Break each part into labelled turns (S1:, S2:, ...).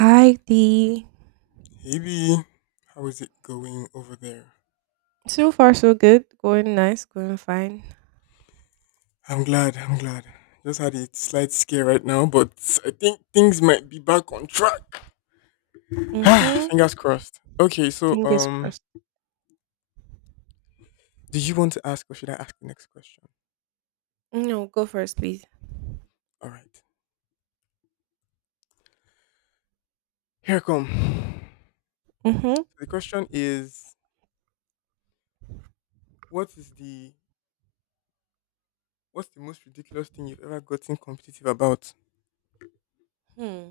S1: Hi, D.
S2: Hey B, how is it going over there?
S1: So far, so good. Going nice, going fine.
S2: I'm glad, I'm glad. Just had a slight scare right now, but I think things might be back on track.
S1: Mm-hmm.
S2: Fingers crossed. Okay, so
S1: Fingers
S2: um
S1: crossed.
S2: do you want to ask or should I ask the next question?
S1: No, go first, please.
S2: Alright. Here I come. So
S1: Mm-hmm.
S2: the question is what is the what's the most ridiculous thing you've ever gotten competitive about?
S1: Hmm.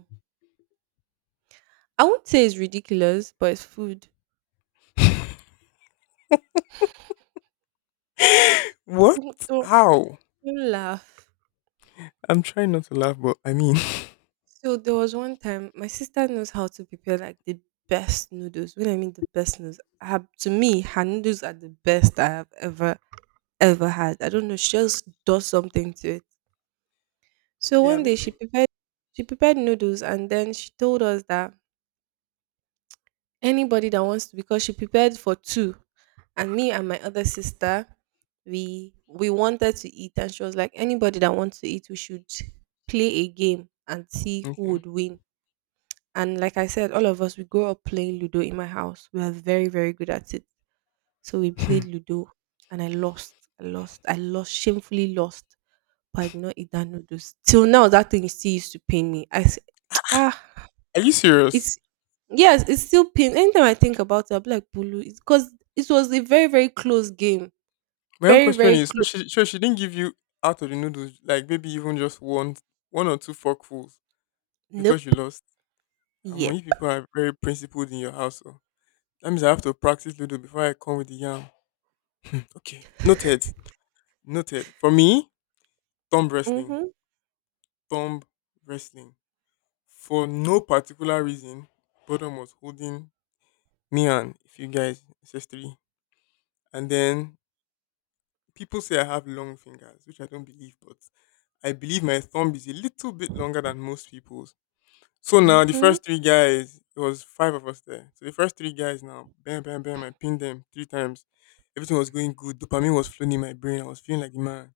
S1: I won't say it's ridiculous, but it's food.
S2: What?
S1: Don't, don't
S2: How?
S1: don't laugh.
S2: I'm trying not to laugh, but I mean
S1: So there was one time my sister knows how to prepare like the best noodles. When I mean the best noodles, her, to me, her noodles are the best I have ever had. I don't know. She just does something to it. So
S2: Yeah,
S1: one
S2: I'm
S1: day
S2: listening.
S1: she prepared noodles and then she told us that anybody that wants to, because she prepared for two. And me and my other sister, we wanted to eat and she was like, anybody that wants to eat, we should play a game and see who
S2: Okay.
S1: would win. And like I said, all of us we grew up playing Ludo in my house. We are very, very good at it. So we played Ludo and I lost. I lost. I lost, shamefully lost. But I did not eat that noodles. Till now that thing still used to pain me. I said, ah
S2: Are you serious?
S1: it's yes, it's still pain. Anytime I think about it, I'll be like Bulu, because it was a very, very close game.
S2: My own
S1: Very,
S2: question
S1: very
S2: is, so
S1: close.
S2: she, so she didn't give you out of the noodles, like maybe even just one or two forkfuls because
S1: Nope.
S2: you lost. And when you
S1: Yep.
S2: people are very principled in your house, so that means I have to practice noodle before I come with the yam. Okay, noted. For me, thumb wrestling,
S1: Mm-hmm.
S2: thumb wrestling. For no particular reason, Bodom was holding me and a few guys, SS3. And then people say I have long fingers, which I don't believe, but I believe my thumb is a little bit longer than most people's. So now the
S1: Mm-hmm.
S2: first three guys, it was five of us there. So the first three guys now, bam, bam, bam, I pinned them three times. Everything was going good. Dopamine was flowing in my brain. I was feeling like the man.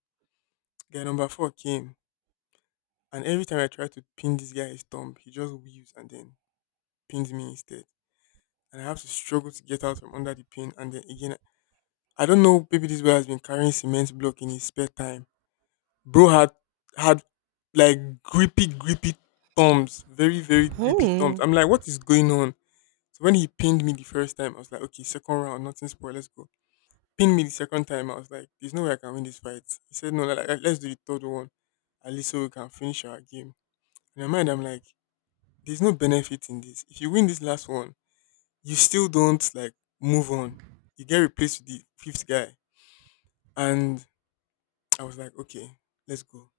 S2: Guy number four came. And every time I tried to pin this guy's thumb, he just weaves and then pins me instead. And I have to struggle to get out from under the pin. And then again, I don't know, maybe this boy has been carrying cement block in his spare time. Bro had like grippy thumbs, very grippy thumbs.
S1: Hmm.
S2: I'm like, what is going on? So when he pinned me the first time, I was like, okay, second round, nothing spoiled, let's go. Pinned me the second time, I was like, there's no way I can win this fight. He said, no, like, let's do the third one, at least so we can finish our game. In my mind, I'm like, there's no benefit in this. If you win this last one, you still don't like move on. You get replaced with the fifth guy. And I was like, okay, let's go.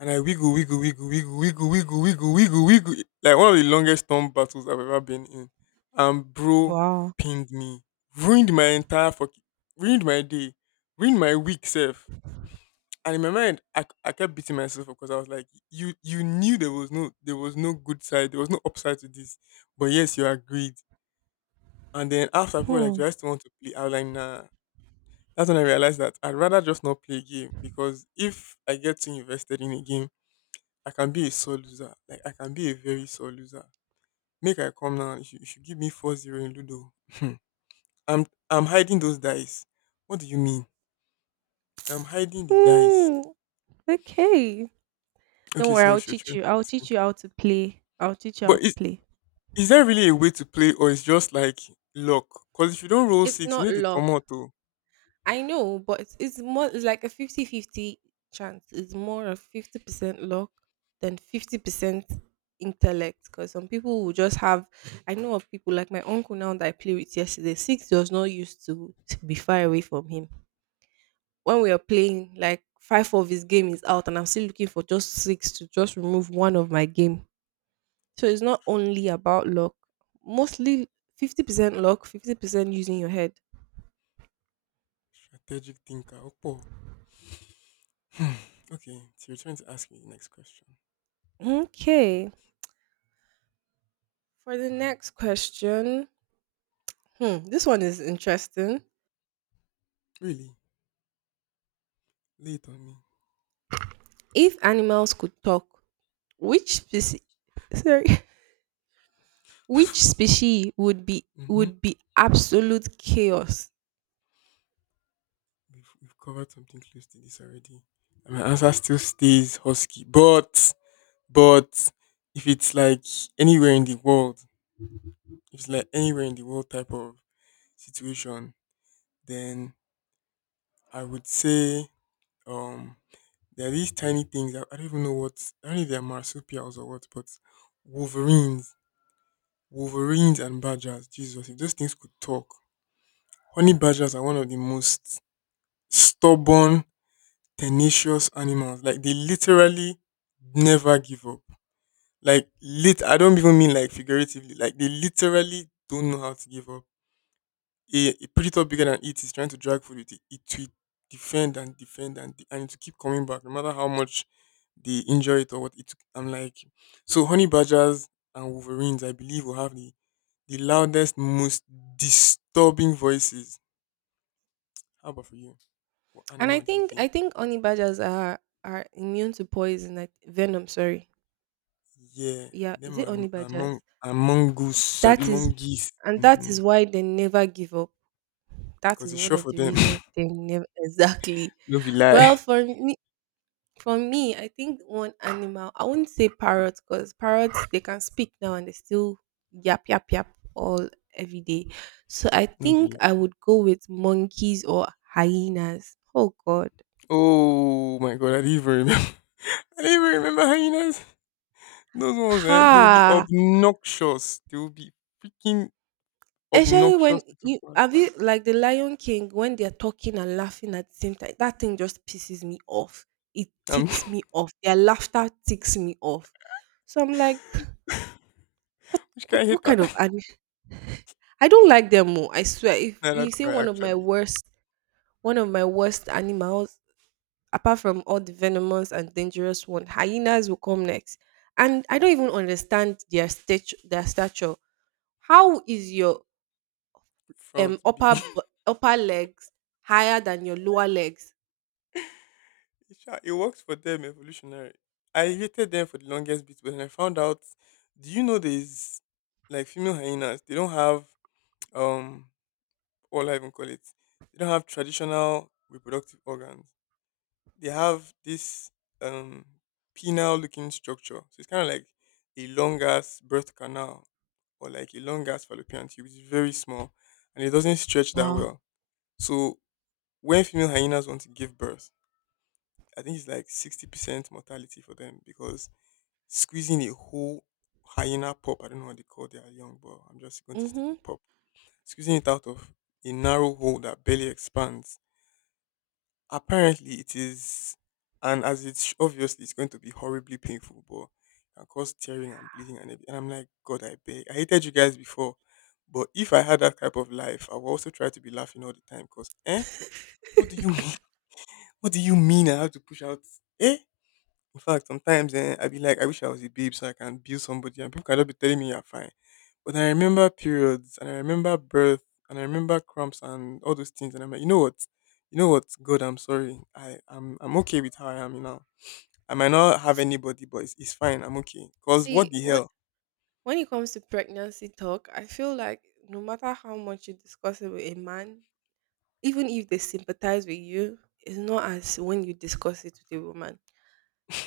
S2: And I wiggle, wiggle, wiggle, wiggle, wiggle, wiggle, wiggle, wiggle, wiggle. Like one of the longest storm battles I've ever been in. And bro
S1: Wow.
S2: pinned me, ruined my entire fucking, ruined my day, ruined my week self. And in my mind, I kept beating myself because I was like, you knew there was no good side, there was no upside to this. But yes, you agreed. And then after people were like,
S1: Hmm.
S2: do I still want to play? I was like, nah. That's when I realized that I'd rather just not play a game because if I get too invested in a game, I can be a sore loser. Like I can be a very sore loser. Make I come now. You should give me four zero 0 in Ludo. Hmm. I'm hiding those dice. What do you mean? I'm hiding the dice.
S1: Hmm. Okay. Don't
S2: Okay,
S1: worry,
S2: so
S1: I'll
S2: she's
S1: teach
S2: trying to
S1: you. I'll
S2: ask me.
S1: teach you how to play. I'll teach you how
S2: But
S1: to
S2: is
S1: play.
S2: is there really a way to play or it's just like luck? Because if you don't roll
S1: It's
S2: six, you
S1: not
S2: know they
S1: luck.
S2: come out to
S1: I know, but it's more it's like a 50-50 chance. It's more of 50% luck than 50% intellect because some people will just have, I know of people like my uncle now that I play with yesterday. Six does not used to be far away from him. When we are playing, like five of his game is out and I'm still looking for just six to just remove one of my game. So it's not only about luck. Mostly 50% luck, 50% using your head.
S2: strategic thinker. Opo. Hmm. Okay, so you're trying to ask me the next question.
S1: Okay. For the next question, hmm, this one is interesting.
S2: Really? Late on me.
S1: If animals could talk, which species sorry,
S2: That's
S1: which
S2: funny.
S1: species would be,
S2: Mm-hmm.
S1: would be absolute chaos?
S2: We've covered something close to this already. And my answer still stays husky. But, if it's like anywhere in the world, if it's like anywhere in the world type of situation, then I would say um, there are these tiny things. I don't know if they're marsupials or what, but wolverines, wolverines and badgers, Jesus, if those things could talk. Honey badgers are one of the most stubborn tenacious animals. Like they literally never give up. Like lit I don't even mean like figuratively. Like they literally don't know how to give up. A predator bigger than it is trying to drag food with it. It will defend and defend and it will keep coming back no matter how much they injure it or what it. I'm like so honey badgers and wolverines I believe will have the loudest, most disturbing voices. How about for you? What
S1: And I
S2: animal do you
S1: think I
S2: think?
S1: think honey badgers are immune to poison, like venom, sorry.
S2: Yeah,
S1: Yeah, is
S2: them
S1: it
S2: and,
S1: honey
S2: and, mon-
S1: badgers?
S2: and mongoose, I be
S1: That is,
S2: mongoose.
S1: and that
S2: Mm-hmm.
S1: is why they never give up. That
S2: Because
S1: is
S2: it's
S1: one
S2: sure
S1: of
S2: for
S1: the
S2: them.
S1: reasons they never exactly.
S2: No be lie.
S1: Well, for me For me, I think one animal, I wouldn't say parrots because parrots, they can speak now and they still yap, yap, yap all every day. So I
S2: No be
S1: think I
S2: lie.
S1: would go with monkeys or hyenas. Oh, God.
S2: Oh my god, I didn't even remember. I didn't even remember hyenas. Those ones, eh? They will be
S1: Ha!
S2: obnoxious. They will be freaking
S1: Especially
S2: obnoxious
S1: when
S2: little
S1: you have you
S2: bastards.
S1: like the Lion King, when they're talking and laughing at the same time, that thing just pisses me off. It
S2: Um,
S1: ticks me off. Their laughter ticks me off. So I'm like, what
S2: which kind
S1: what
S2: of
S1: what
S2: hater?
S1: kind of animal? I don't like them. Oh, I swear. If
S2: Nah,
S1: you
S2: that's
S1: say
S2: right,
S1: one of my
S2: actually.
S1: worst, one of my worst animals, apart from all the venomous and dangerous one, hyenas will come next. And I don't even understand their stature. Their stature. How is your
S2: Front big.
S1: upper legs higher than your lower legs?
S2: It works for them, evolutionary. I hated them for the longest bit, but then I found out. Do you know there's like female hyenas? They don't have um what will I even call it? They don't have traditional reproductive organs. They have this um penile looking structure. So it's kinda like a long ass birth canal or like a long ass fallopian tube. It's very small and it doesn't stretch that
S1: Wow.
S2: well. So when female hyenas want to give birth, I think it's like 60% mortality for them because squeezing a whole hyena pup, I don't know what they call their young, but I'm just going to stick
S1: Mm-hmm.
S2: with pup, squeezing it out of a narrow hole that barely expands. Apparently, it is, and obviously, it's going to be horribly painful, but it can cause tearing and bleeding and everything. And I'm like, God, I beg. I hated you guys before, but if I had that type of life, I would also try to be laughing all the time. Cause, eh, what do you mean? What do you mean? I have to push out? Eh, in fact, sometimes eh, I be like, I wish I was a babe so I can build somebody, and people can just be telling me you're fine. But I remember periods, and I remember birth, and I remember cramps, and all those things, and I'm like, you know what, God, I'm sorry, I'm okay with how I am now. I might not have anybody, but it's fine. I'm okay. Cause what
S1: See,
S2: the
S1: when
S2: hell?
S1: when it comes to pregnancy talk, I feel like no matter how much you discuss it with a man, even if they sympathize with you, it's not as when you discuss it with a woman.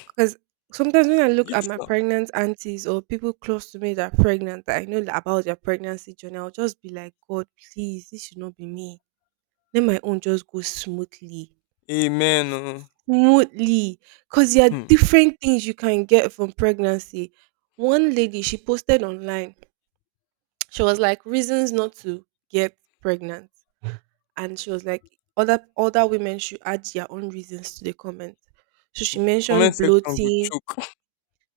S1: Because sometimes when I look at
S2: Yes,
S1: my
S2: now.
S1: pregnant aunties or people close to me that are pregnant, that I know about their pregnancy journey, I'll just be like, God, please, this should not be me. Let my own just go smoothly.
S2: Amen. Oh.
S1: Smoothly. Because there are
S2: Hmm.
S1: different things you can get from pregnancy. One lady, she posted online, she was like, reasons not to get pregnant, and she was like other women should add their own reasons to the comment. So she
S2: Comment
S1: mentioned
S2: section will
S1: bloating.
S2: choke.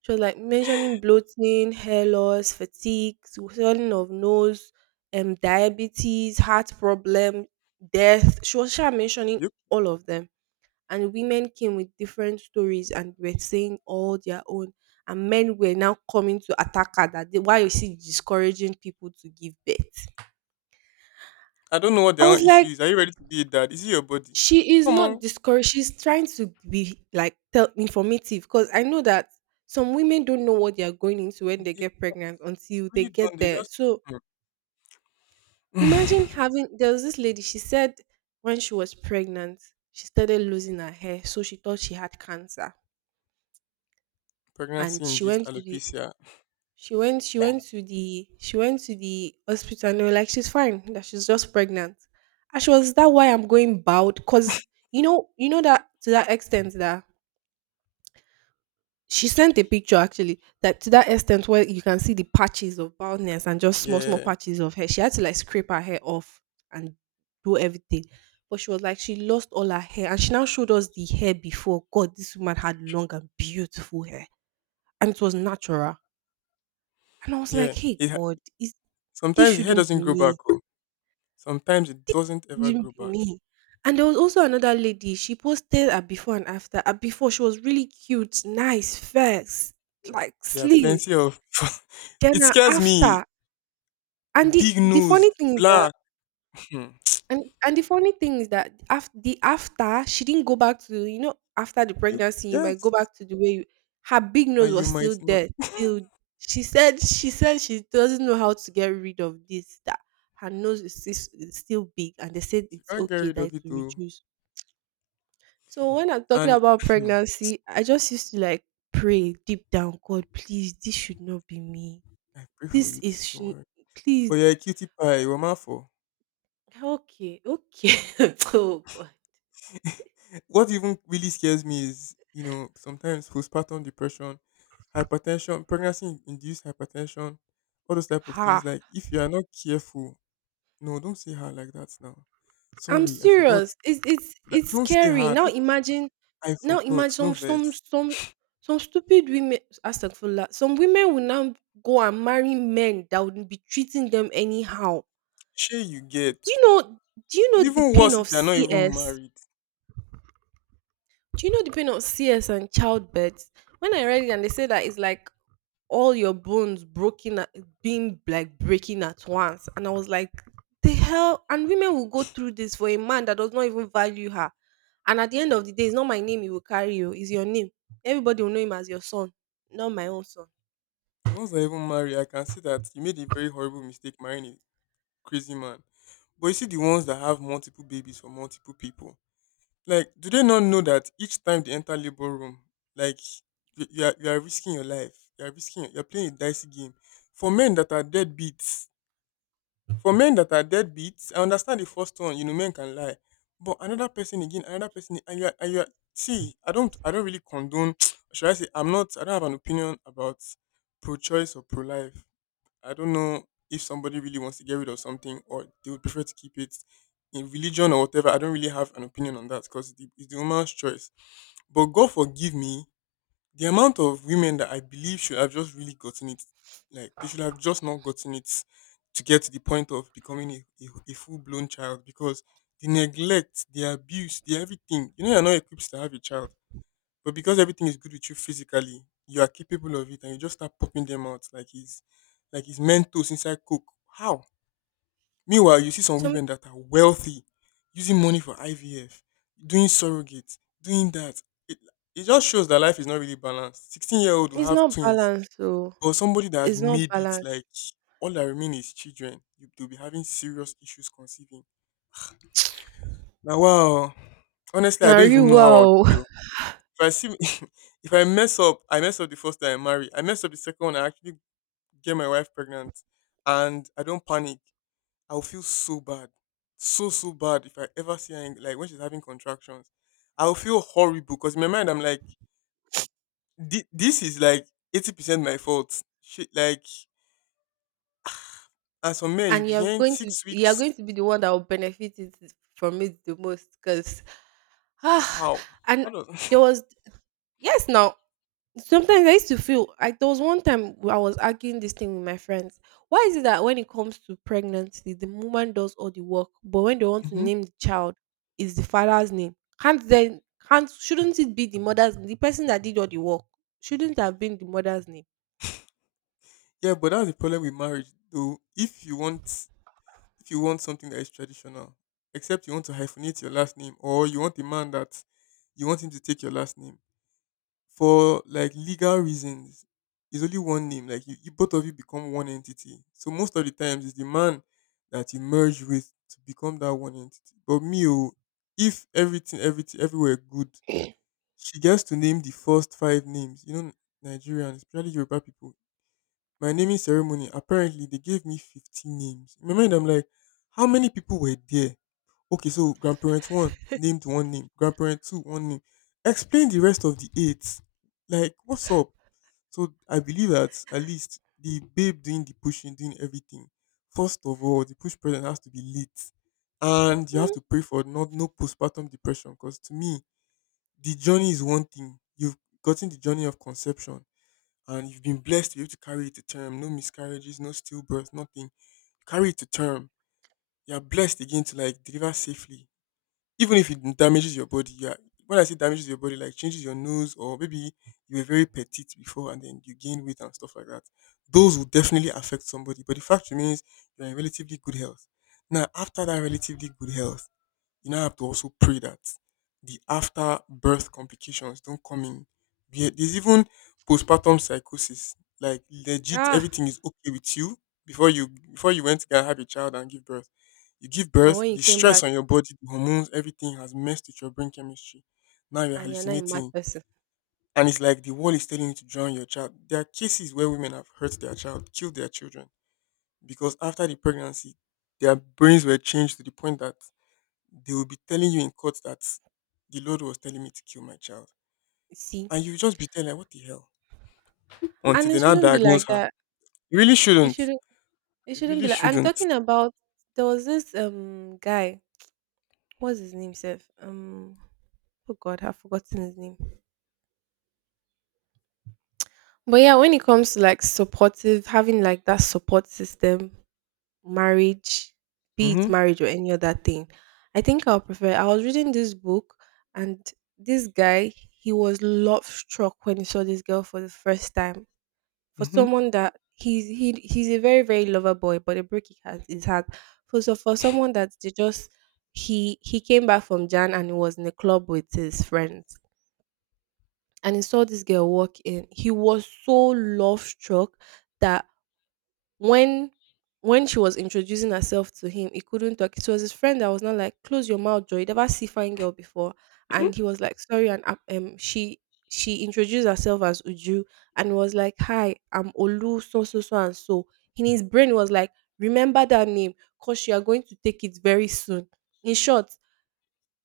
S1: She was like mentioning bloating, hair loss, fatigue, swelling of nose, diabetes, heart problem, death. She was sure mentioning
S2: Yep.
S1: all of them. And women came with different stories and were saying all their own. And men were now coming to attack her that they, why is she discouraging people to give birth?
S2: I don't know what
S1: I
S2: their
S1: was
S2: own issue
S1: like,
S2: is. Are you ready to be a dad? Is it your body?
S1: she is not
S2: Come
S1: discouraged. She's trying to be like tell informative, because I know that some women don't know what they are going into when
S2: on.
S1: they get pregnant until they
S2: Really don't.
S1: get
S2: They
S1: there.
S2: just
S1: So
S2: Hmm.
S1: imagine having, there was this lady, she said when she was pregnant, she started losing her hair, so she thought she had cancer.
S2: Pregnancy
S1: And
S2: induced alopecia.
S1: she went to the hospital and they were like, she's fine, that she's just pregnant. And she was that why I'm going bald, because you know that to that extent that she sent a picture actually, that to that extent where you can see the patches of baldness and just small, small
S2: Yeah,
S1: patches of hair. She had to like scrape her hair off and do everything. But she was like, she lost all her hair. And she now showed us the hair before. God, this woman had long and beautiful hair. And it was natural. And I was like,
S2: yeah.
S1: hey, God, is, this
S2: Sometimes the hair
S1: shouldn't
S2: doesn't
S1: be
S2: grow back.
S1: me.
S2: Oh. Sometimes it doesn't
S1: It
S2: ever
S1: shouldn't
S2: grow
S1: be
S2: back.
S1: me. And there was also another lady. She posted a before and after. A before, she was really cute, nice, fair, like
S2: There are
S1: slim.
S2: plenty of.
S1: Then
S2: It
S1: a
S2: scares me.
S1: after, and the
S2: Big
S1: the
S2: nose,
S1: funny thing is that,
S2: black. Hmm.
S1: and the funny thing is that after the after, she didn't go back to, you know, after the
S2: You,
S1: pregnancy, you might go
S2: yes,
S1: back to the way you, her big nose
S2: and you
S1: was
S2: might
S1: still
S2: not.
S1: there till, she said she doesn't know how to get rid of this, that her nose is stis is still big and they said
S2: You
S1: it's
S2: can't get
S1: okay
S2: rid
S1: that
S2: of
S1: it
S2: it
S1: will
S2: too.
S1: reduce. So when I'm talking
S2: And
S1: about pregnancy, I just used to like pray deep down, "God, please, this should not be me.
S2: I pray for
S1: This
S2: you
S1: is
S2: too. Don't
S1: shou
S2: worry.
S1: please
S2: But you're a cutie pie. You're for.
S1: Okay, okay." Oh God.
S2: What even really scares me is, you know, sometimes postpartum depression, hypertension, pregnancy induced hypertension, all those type of things.
S1: Ha.
S2: Like if you are not careful, no, don't say her like that now.
S1: I'm
S2: Sorry, I forgot.
S1: serious. It's it's
S2: Like,
S1: it's
S2: don't say
S1: scary.
S2: her.
S1: Now
S2: Don't,
S1: imagine,
S2: I
S1: now
S2: forgot. No
S1: imagine some some
S2: verse.
S1: some some stupid women, astagfirullah. Some women will now go and marry men that would be treating them anyhow.
S2: Sure, you get.
S1: Do you know do you
S2: It's
S1: know the
S2: even
S1: pain
S2: worse if
S1: of
S2: they're not even
S1: CS?
S2: married.
S1: Do you know the pain of CS and childbirth? When I read it and they say that it's like all your bones broken at, being like breaking at once, and I was like, the hell, and women will go through this for a man that does not even value her. And at the end of the day, it's not my name he will carry, you, it's your name. Everybody will know him as your son, not my own son.
S2: The ones that are even married, I can see that you made a very horrible mistake marrying a crazy man. But you see the ones that have multiple babies for multiple people. Like, do they not know that each time they enter labor room, like you are risking your life. You are risking. You are playing a dicey game. For men that are deadbeats, for men that are deadbeats, I understand the first one. You know, men can lie, but another person again, another person, and and you are, see, I don't really condone. Should I say I'm not? I don't have an opinion about pro-choice or pro-life. I don't know if somebody really wants to get rid of something or they would prefer to keep it in religion or whatever. I don't really have an opinion on that because it's it's the woman's choice. But God forgive me, the amount of women that I believe should have just really gotten it, like they should have just not gotten it to get to the point of becoming a full blown child because the neglect, the abuse, the everything, you know, you're not equipped to have a child. But because everything is good with you physically, you are capable of it and you just start popping them out like it's mentos inside coke. How? Meanwhile, you see some
S1: So
S2: women that are wealthy, using money for IVF, doing surrogate, doing that. It, it just shows that life is not really balanced. 16-year-old will
S1: it's
S2: have
S1: not
S2: twins,
S1: balanced, so
S2: but somebody that has
S1: it's not
S2: made it
S1: balanced.
S2: like all that remain is children. You, they'll be having serious issues conceiving. Now, wow, honestly, I
S1: Now
S2: don't even
S1: you,
S2: know how I would
S1: wow.
S2: feel. If I see me, if I mess up, I mess up the first time I marry. I mess up the second one. I actually get my wife pregnant, and I don't panic. I will feel so bad, so so bad if I ever see her in, like when she's having contractions. I will feel horrible because in my mind I'm like, "This is like 80% my fault. Shit, like as for men, you
S1: And
S2: be
S1: you're
S2: hearing
S1: going to
S2: six
S1: you're
S2: weeks.
S1: going to be the one that will benefit it from it the most, because
S2: h-
S1: ah,
S2: How? How
S1: and
S2: does?
S1: there was yes now sometimes I used to feel like there was one time where I was arguing this thing with my friends. Why is it that when it comes to pregnancy, the woman does all the work, but when they want to
S2: Mhm.
S1: name the child, is the father's name? Can't then can't shouldn't it be the mother's, the person that did all the work? Shouldn't have been the mother's name.
S2: Yeah, but that's the problem with marriage, though. If you want something that is traditional, except you want to hyphenate your last name or you want a man that you want him to take your last name for like legal reasons. It's only one name. Like you both of you become one entity. So most of the times it's the man that you merge with to become that one entity. But me, oh, if everything, everything, everywhere good, she gets to name the first five names. You know, Nigerians, especially Yoruba people. My naming ceremony, apparently they gave me 15 names. In my mind, I'm like, how many people were there? Okay, so grandparent one named one name, grandparent two one name. Explain the rest of the eight. Like, what's up? So I believe that at least the babe doing the pushing, doing everything. First of all, the push present has to be lit, and you have
S1: Hmm.
S2: to pray for not no postpartum depression. Because to me, the journey is one thing. You've gotten the journey of conception, and you've been blessed to be able to carry it to term. No miscarriages, no stillbirth, nothing. Carry it to term. You are blessed again to like deliver safely even if it damages your body, yeah. When I say damages your body, like changes your nose, or maybe you were very petite before and then you gain weight and stuff like that, those will definitely affect somebody. But the fact remains, you're in relatively good health. Now, after that relatively good health, you now have to also pray that the after birth complications don't come in. Yeah, there's even postpartum psychosis. Like legit,
S1: Ah,
S2: everything is okay with you before you went to get have a child and give birth. You give
S1: but
S2: birth,
S1: when you
S2: the
S1: came
S2: stress
S1: back
S2: on your body, the hormones, everything has messed with your brain chemistry. Now you're
S1: and you're not a mad
S2: hallucinating,
S1: person,
S2: and it's like the world is telling you to drown your child. There are cases where women have hurt their child, killed their children because after the pregnancy, their brains were changed to the point that they will be telling you in court that the Lord was telling me to kill my child.
S1: you see,
S2: And you just be telling, like, what the hell? Until
S1: and
S2: they
S1: it
S2: now
S1: shouldn't be
S2: diagnose
S1: like
S2: her.
S1: that.
S2: You really
S1: It
S2: shouldn't.
S1: shouldn't. It
S2: You
S1: shouldn't
S2: really
S1: be like, I'm
S2: shouldn't.
S1: talking about, there was this guy, what's his name, Seth? Um, oh god, I've forgotten his name. But yeah, when it comes to like supportive, having like that support system, marriage, be it
S2: Hmm.
S1: marriage or any other thing, I think I'll prefer. I was reading this book, and this guy, he was love struck when he saw this girl for the first time. For
S2: Hmm.
S1: someone that he's, he's a very, very lover boy, but a break he has his heart. For so for someone that they just He came back from Jan and he was in a club with his friends, and he saw this girl walk in. He was so love struck that when when she was introducing herself to him, he couldn't talk. It was his friend that was not like, "Close your mouth, Joy. You never see fine girl before." And he was like, "Sorry." And she introduced herself as Uju and was like, "Hi, I'm Olu, so so so and so." In his brain was like, "Remember that name, cause you are going to take it very soon. In short,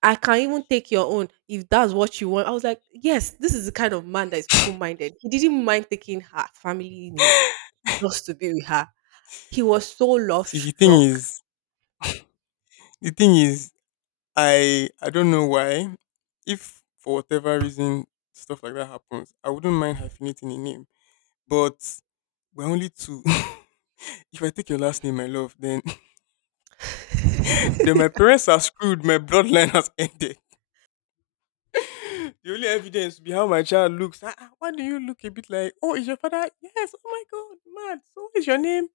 S1: I can even take your own if that's what you want." I was like, yes, this is the kind of man that is open minded. He didn't mind taking her family name just to be with her. He was so love
S2: See, the thing
S1: struck.
S2: is, the thing is, I don't know why. If for whatever reason stuff like that happens, I wouldn't mind hyphenating a name. But we're only two. If I take your last name, my love, then, then my
S1: it,
S2: parents are screwed. My bloodline has ended. The only evidence will be how my child looks. Ah, ah, why do you look a bit like? Oh, is your father? Yes. Oh my God, mad. So what is your name?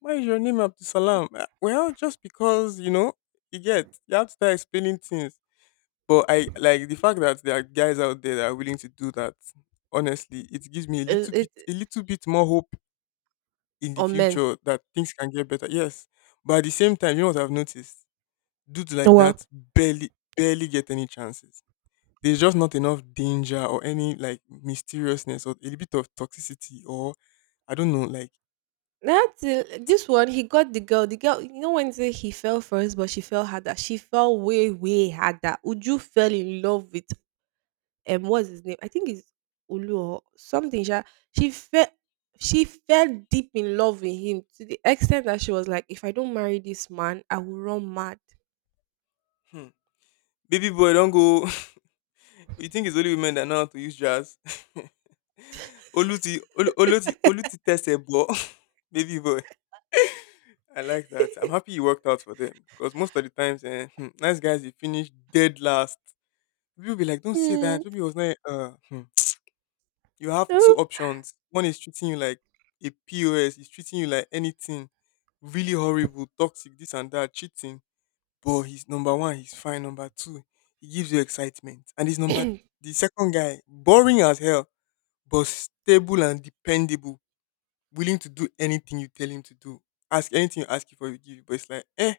S2: Why is your name Abdul Salam? Ah, well, just because you know you get you have to start explaining things. But I like the fact that there are guys out there that are willing to do that. Honestly, it gives me
S1: it
S2: a little bit more hope in the
S1: on men.
S2: future that things can get better. Yes, but at the same time, you know what I've noticed? Dudes
S1: Oh,
S2: like
S1: well,
S2: that barely, barely get any chances. There's just not enough danger or any like mysteriousness or a little bit of toxicity or I don't know, like
S1: that's it. This one, he got the girl. The girl, you know, when you say he fell first, but she fell harder. She fell way, way harder. Uju fell in love with what's his name? I think it's Olu or something. Sha. She felt she fell deep in love with him to the extent that she was like, if I don't marry this man, I will run mad.
S2: hmm, baby boy, don't go. You think it's only women that know how to use jazz? Oluti, Oluti, Oluti test. Baby boy. I like that. I'm happy you worked out for them because most of the times, nice guys, you finish dead last. People be like, "Don't say that."
S1: Mm.
S2: Maybe it was not. Hmm. You have two
S1: Oh.
S2: options. One is treating you like a POS, he's treating you like anything really horrible, toxic, this and that, cheating. But he's number one, he's fine. Number two, he gives you excitement. And he's number the second guy, boring as hell, but stable and dependable, willing to do anything you tell him to do. Ask anything you ask you for, he will give you. But it's like,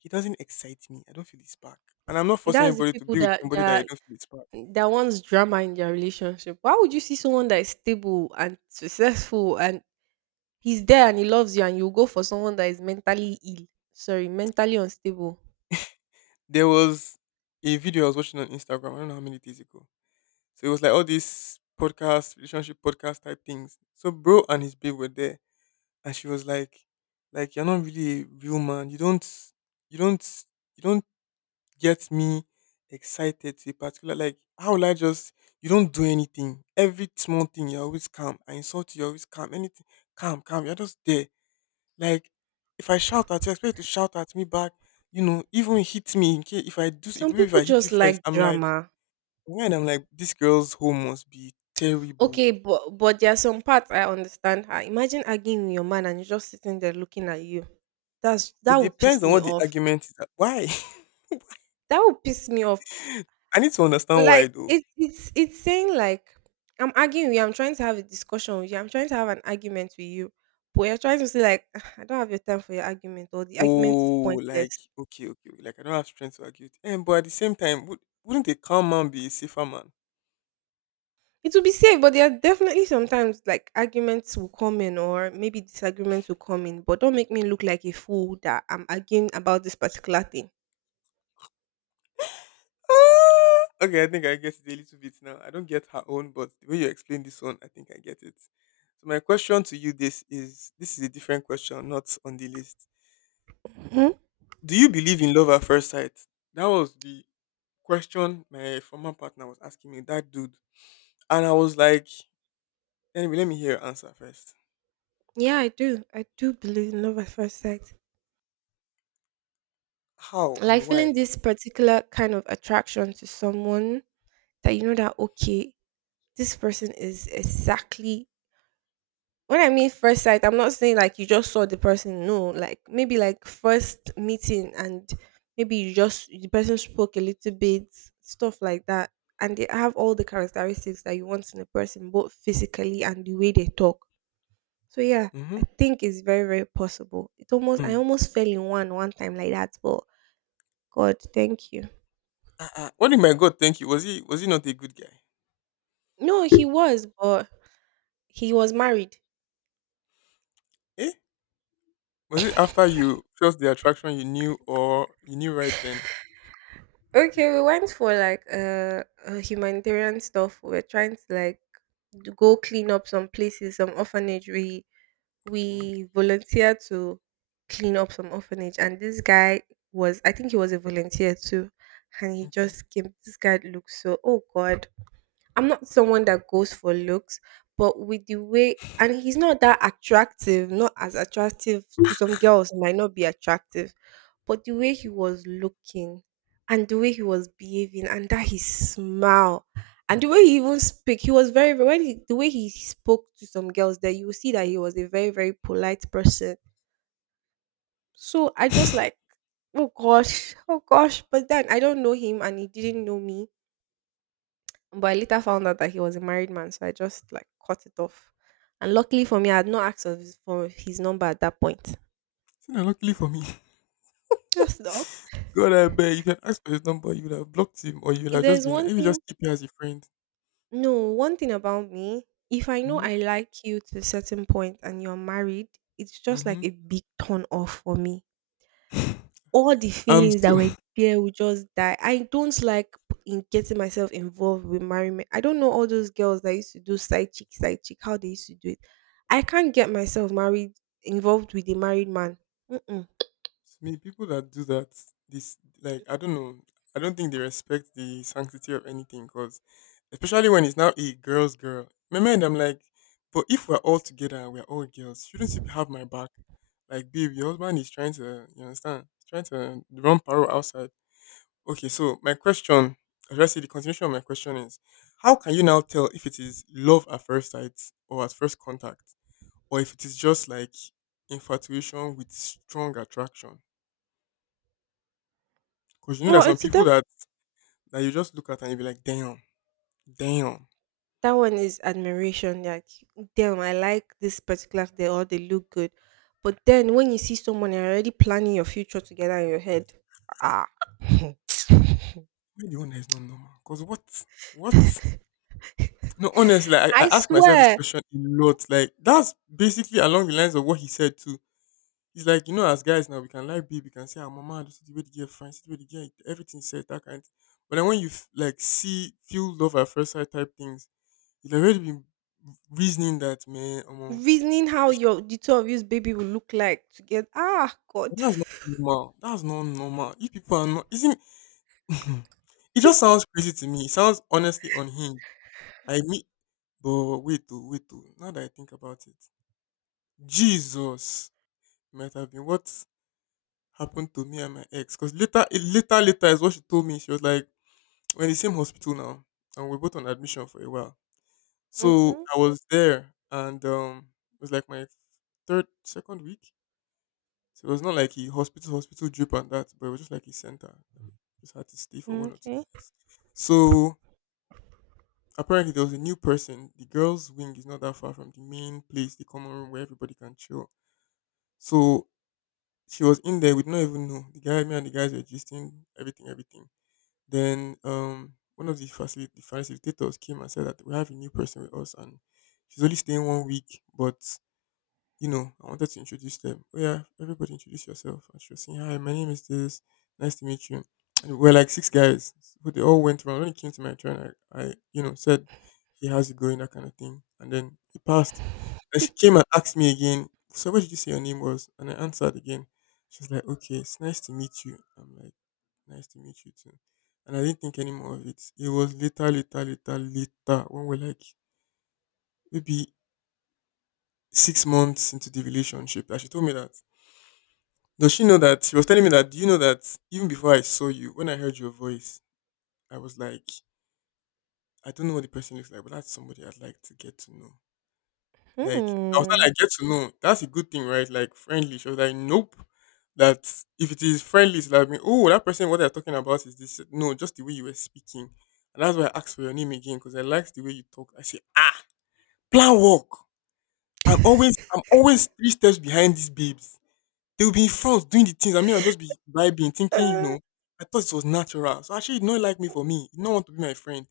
S2: he doesn't excite me. I don't feel the spark. And I'm not forcing
S1: That's the
S2: anybody to
S1: people
S2: be with somebody that I don't feel the spark.
S1: that wants drama in their relationship. Why would you see someone that is stable and successful and he's there and he loves you and you go for someone that is mentally ill? Sorry, mentally unstable.
S2: There was a video I was watching on Instagram, I don't know how many days ago. So it was like all these podcast, relationship podcast type things. So bro and his babe were there, and she was like you're not really a real man. You don't, you don't get me excited to a particular like. How will I just? You don't do anything. Every small thing you're always calm. I insult you, you're always calm. Anything, calm, calm. You're just there. Like if I shout at you, I expect you to shout at me back. You know, even hit me in case if I do. If
S1: Some
S2: maybe if
S1: people
S2: I hit you
S1: just
S2: first,
S1: like
S2: I'm like.
S1: drama.
S2: Right, I'm like, this girl's home must be terrible.
S1: Okay, but there are some parts I understand her. Imagine arguing with your man and he's just sitting there looking at you.
S2: It
S1: That would
S2: depends
S1: piss
S2: on
S1: me
S2: what the
S1: off.
S2: argument is. Why?
S1: That would piss me off.
S2: I need to understand why
S1: Like
S2: though.
S1: it's saying like I'm arguing with you, I'm trying to have a discussion with you, I'm trying to have an argument with you. But you're trying to say like, "Ah, I don't have your time for your argument, or the argument is
S2: Oh,
S1: pointless."
S2: like okay, okay, okay. Like I don't have strength to argue. It. And but at the same time, wouldn't a calm man be a safer man?
S1: It will be safe, but there are definitely sometimes like arguments will come in or maybe disagreements will come in. But don't make me look like a fool that I'm arguing about this particular thing.
S2: Ah! Okay, I think I get it a little bit now. I don't get her own, but the way you explain this one, I think I get it. So my question to you this is a different question, not on the list.
S1: Hmm?
S2: Do you believe in love at first sight? That was the question my former partner was asking me. That dude. And I was like, "Anyway, let me hear your answer first.
S1: Yeah, I do. I do believe in love at first sight.
S2: How
S1: Like
S2: and
S1: feeling
S2: why?
S1: this particular kind of attraction to someone that you know that okay, this person is exactly when I mean first sight, I'm not saying like you just saw the person. No, like maybe like first meeting and maybe you just the person spoke a little bit, stuff like that. And they have all the characteristics that you want in a person, both physically and the way they talk. So yeah, I
S2: Mm-hmm.
S1: think it's very, very possible. It almost I
S2: Hmm.
S1: almost fell in one time like that, but God, thank you.
S2: Ah, ah. What did my God think you? Was he not a good guy?
S1: No, he was, but he was married.
S2: Eh? Was it after you felt the attraction you knew or you knew right then?
S1: Okay, we went for like humanitarian stuff. We were trying to like go clean up some places, some orphanage. We
S2: Okay.
S1: we volunteered to clean up some orphanage, and this guy was I think he was a volunteer too, and he
S2: Okay.
S1: just came. This guy looked so oh God, I'm not someone that goes for looks, but with the way and he's not that attractive, not as attractive to some girls, he might not be attractive, but the way he was looking and the way he was behaving and that his smile and the way he even speak, he was very very when he, the way he spoke to some girls there, you will see that he was a very, very polite person. So I just like, oh gosh, but then I don't know him and he didn't know me, but I later found out that he was a married man, so I just like cut it off. And luckily for me, I had not asked of his, for his number at that point.
S2: See now luckily for me.
S1: Just dog.
S2: God I beg if you had asked for his number, you would have blocked him or you would
S1: If
S2: have just
S1: there's
S2: been like,
S1: one
S2: let me
S1: thing,
S2: just keep you as a friend.
S1: no, one thing about me, if I know
S2: Mm-hmm.
S1: I like you to a certain point and you're married, it's just like
S2: Mm-hmm.
S1: a big turn off for me. All the
S2: I'm
S1: feelings that
S2: so.
S1: were there will just die. I don't like p- in getting myself involved with married men. I don't know all those girls that used to do side chick, how they used to do it. I can't get myself married involved with a married man. Mm-mm.
S2: It's me, people that do that, this like I don't know. I don't think they respect the sanctity of anything, cause especially when it's now a girl's girl. In my mind, I'm like, but if we're all together and we're all girls, shouldn't you have my back? Like, babe, your husband is trying to, you understand? He's trying to run parole outside. Okay, so my question, or should I say the continuation of my question is, how can you now tell if it is love at first sight or at first contact, or if it is just like infatuation with strong attraction? Because you know there's
S1: Well,
S2: some people that you just look at and you be like, damn, damn,
S1: that one is admiration. Like, damn, I like this particular they or they look good. But then when you see someone and you're already planning your future together in your head, ah,
S2: maybe the owner is not normal. Because what, what? No, honestly, like, I,
S1: I
S2: I ask myself this
S1: swear.
S2: question a lot. Like that's basically along the lines of what he said too. He's like, you know, as guys now we can like babe, we can say, our mama, this is the way the girl fine, see the way the girl, everything said that kind. But then when you like see feel love at first sight type things, you have already been reasoning that man,
S1: Reasoning how your the two of you's baby will look like to get ah God.
S2: that's not normal. That's not normal. If people are not, isn't it just sounds crazy to me. It sounds honestly unhinged. I mean, but wait, oh, wait, oh. Now that I think about it, Jesus might have been what happened to me and my ex. Because later, later is what she told me. She was like, "We're in the same hospital now, and we're both on admission for a while." So
S1: Mhm.
S2: I was there, and it was like my second week. So it was not like a hospital, hospital drip and that, but it was just like a center. Just had to stay for one or two
S1: Okay.
S2: days. So apparently there was a new person. The girls' wing is not that far from the main place, the common room where everybody can chill. So she was in there, we did not even know. The guy, me and the guys were gisting, everything, everything. Then one of the the facilitators came and said that we have a new person with us and she's only staying one week, but I wanted to introduce them. Oh yeah, everybody introduce yourself. And she was saying, "Hi, my name is this, nice to meet you." And we're like six guys. But they all went around. When it came to my turn, I said, "Hey, how's it going?" That kind of thing. And then it passed. And she came and asked me again, "So what did you say your name was?" And I answered again. She was like, "Okay, it's nice to meet you." I'm like, "Nice to meet you too." And I didn't think any more of it. It was later, later, later, later, when we're like maybe 6 months into the relationship that she told me that, does she know that she was telling me that, do you know that even before I saw you, when I heard your voice, I was like, I don't know what the person looks like, but that's somebody I'd like to get to know. Like I was not
S1: Hmm.
S2: like get to know. That's a good thing, right? Like friendly. She was like, "Nope." That if it is friendly, it's like oh that person what they're talking about is this, no, just the way you were speaking. And that's why I asked for your name again, because I liked the way you talk. I say, ah, plan work. I'm always three steps behind these babes. They will be in front doing the things. I mean, I'll just be vibing thinking, you
S1: Uh,
S2: know, I thought it was natural. So actually he not like me for me. He not want to be my friend.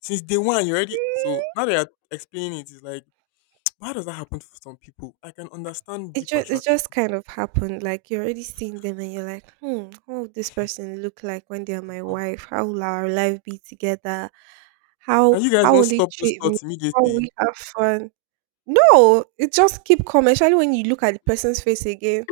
S2: Since day one you already, so now that you're explaining it, it's like why does that happen to some people? I can understand
S1: it
S2: deep
S1: just it
S2: attraction.
S1: just kind of happened. Like you're already seeing them, and you're like, hmm, how would this person look like when they are my
S2: Wow.
S1: wife? How will our life be together? How
S2: And you guys
S1: how
S2: don't
S1: will he
S2: stop those
S1: treat me?
S2: thoughts
S1: How will
S2: immediately.
S1: we have fun? No, it just keep coming. Especially when you look at the person's face again.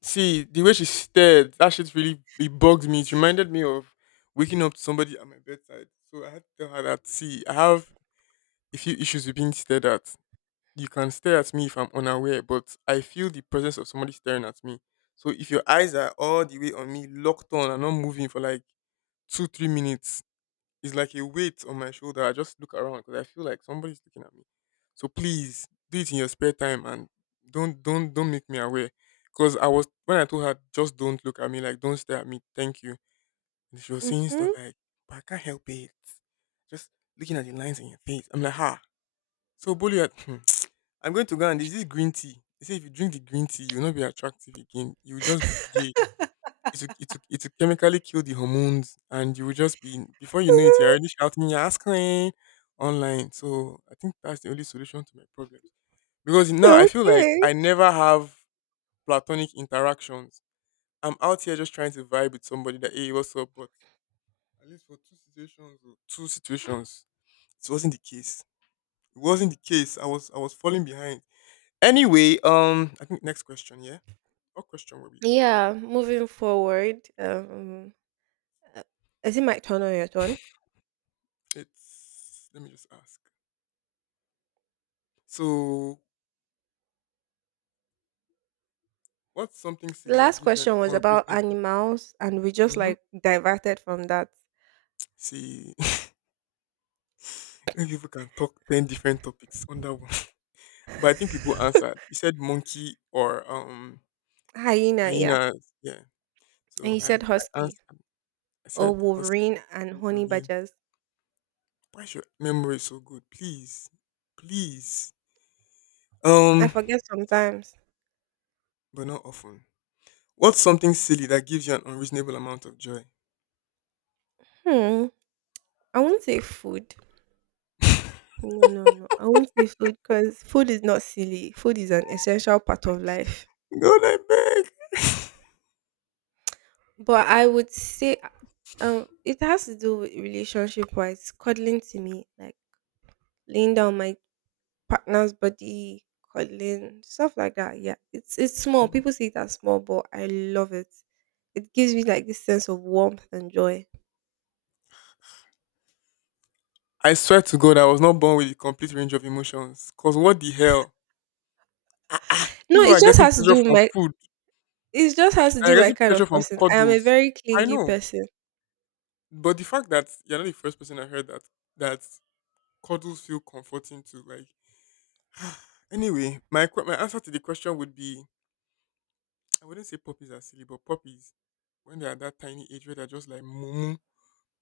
S2: See, the way she stared, that shit really it bugged me. It reminded me of waking up to somebody at my bedside. So I had to tell her that see, I have a few issues with being stared at. You can stare at me if I'm unaware, but I feel the presence of somebody staring at me. So if your eyes are all the way on me, locked on and not moving for like two, 3 minutes, it's like a weight on my shoulder. I just look around because I feel like somebody's looking at me. So please do it in your spare time and don't make me aware. Because I was when I told her just don't look at me, like don't stare at me, thank you. And she was saying stuff
S1: Mm-hmm.
S2: like, "But I can't help it. Just looking at the lines in your face." I'm like, ha. So bully at I'm going to go and there's this green tea. They say if you drink the green tea, you'll not be attractive again. You'll just be gay. It will chemically kill the hormones, and you will just be before you know it, you're already shouting "Yas queen" online. So I think that's the only solution to my problem. Because now I feel like
S1: okay.
S2: I never have platonic interactions. I'm out here just trying to vibe with somebody that hey, what's up? But at least for two situations, oh, two situations, it wasn't the case. It wasn't the case. I was falling behind. Anyway, I think next question, yeah. What question were we on?
S1: Yeah. Moving forward. Uh, is it my turn or your turn?
S2: It's let me just ask. So, what's something
S1: The
S2: silly that
S1: last
S2: gives you an
S1: question was about
S2: unreasonable?
S1: animals, and we just
S2: Mm-hmm.
S1: like diverted from that.
S2: See, many people can talk 10 different topics on that one, but I think people answered. You said monkey or
S1: Hyena, yeah.
S2: hyenas, yeah.
S1: And
S2: So
S1: you
S2: I
S1: said
S2: I
S1: husky
S2: answered. I
S1: or
S2: said husky,
S1: wolverine and honey
S2: wolverine.
S1: badgers.
S2: Why is your memory so good? Please, please.
S1: I
S2: Um,
S1: forget sometimes.
S2: but not often. What's something silly that gives you an unreasonable amount of joy?
S1: Hmm. I won't say food. No, no, no. I won't say food because food is not silly. Food is an essential part of life.
S2: God, I beg.
S1: But I would say, it has to do with relationship wise. Cuddling to me, like laying down my partner's body, cuddling, stuff like that. Yeah, it's small.
S2: Mm.
S1: People see it as small, but I love it. It gives me like this sense of warmth and joy.
S2: I swear to God, I was not born with a complete range of emotions. Cause what the hell?
S1: No,
S2: If
S1: it
S2: I'm
S1: just
S2: getting
S1: has to
S2: pleasure
S1: do with
S2: from
S1: my
S2: food,
S1: it just has to
S2: I'm
S1: do my
S2: getting
S1: kind
S2: pleasure
S1: of
S2: from
S1: person. I am a
S2: cuddles.
S1: very
S2: I
S1: clingy
S2: know,
S1: person.
S2: but the fact that you're not the first person I heard that that cuddles feel comforting to. Like, anyway, my answer to the question would be, I wouldn't say puppies are silly, but puppies when they're that tiny age where they're just like mumu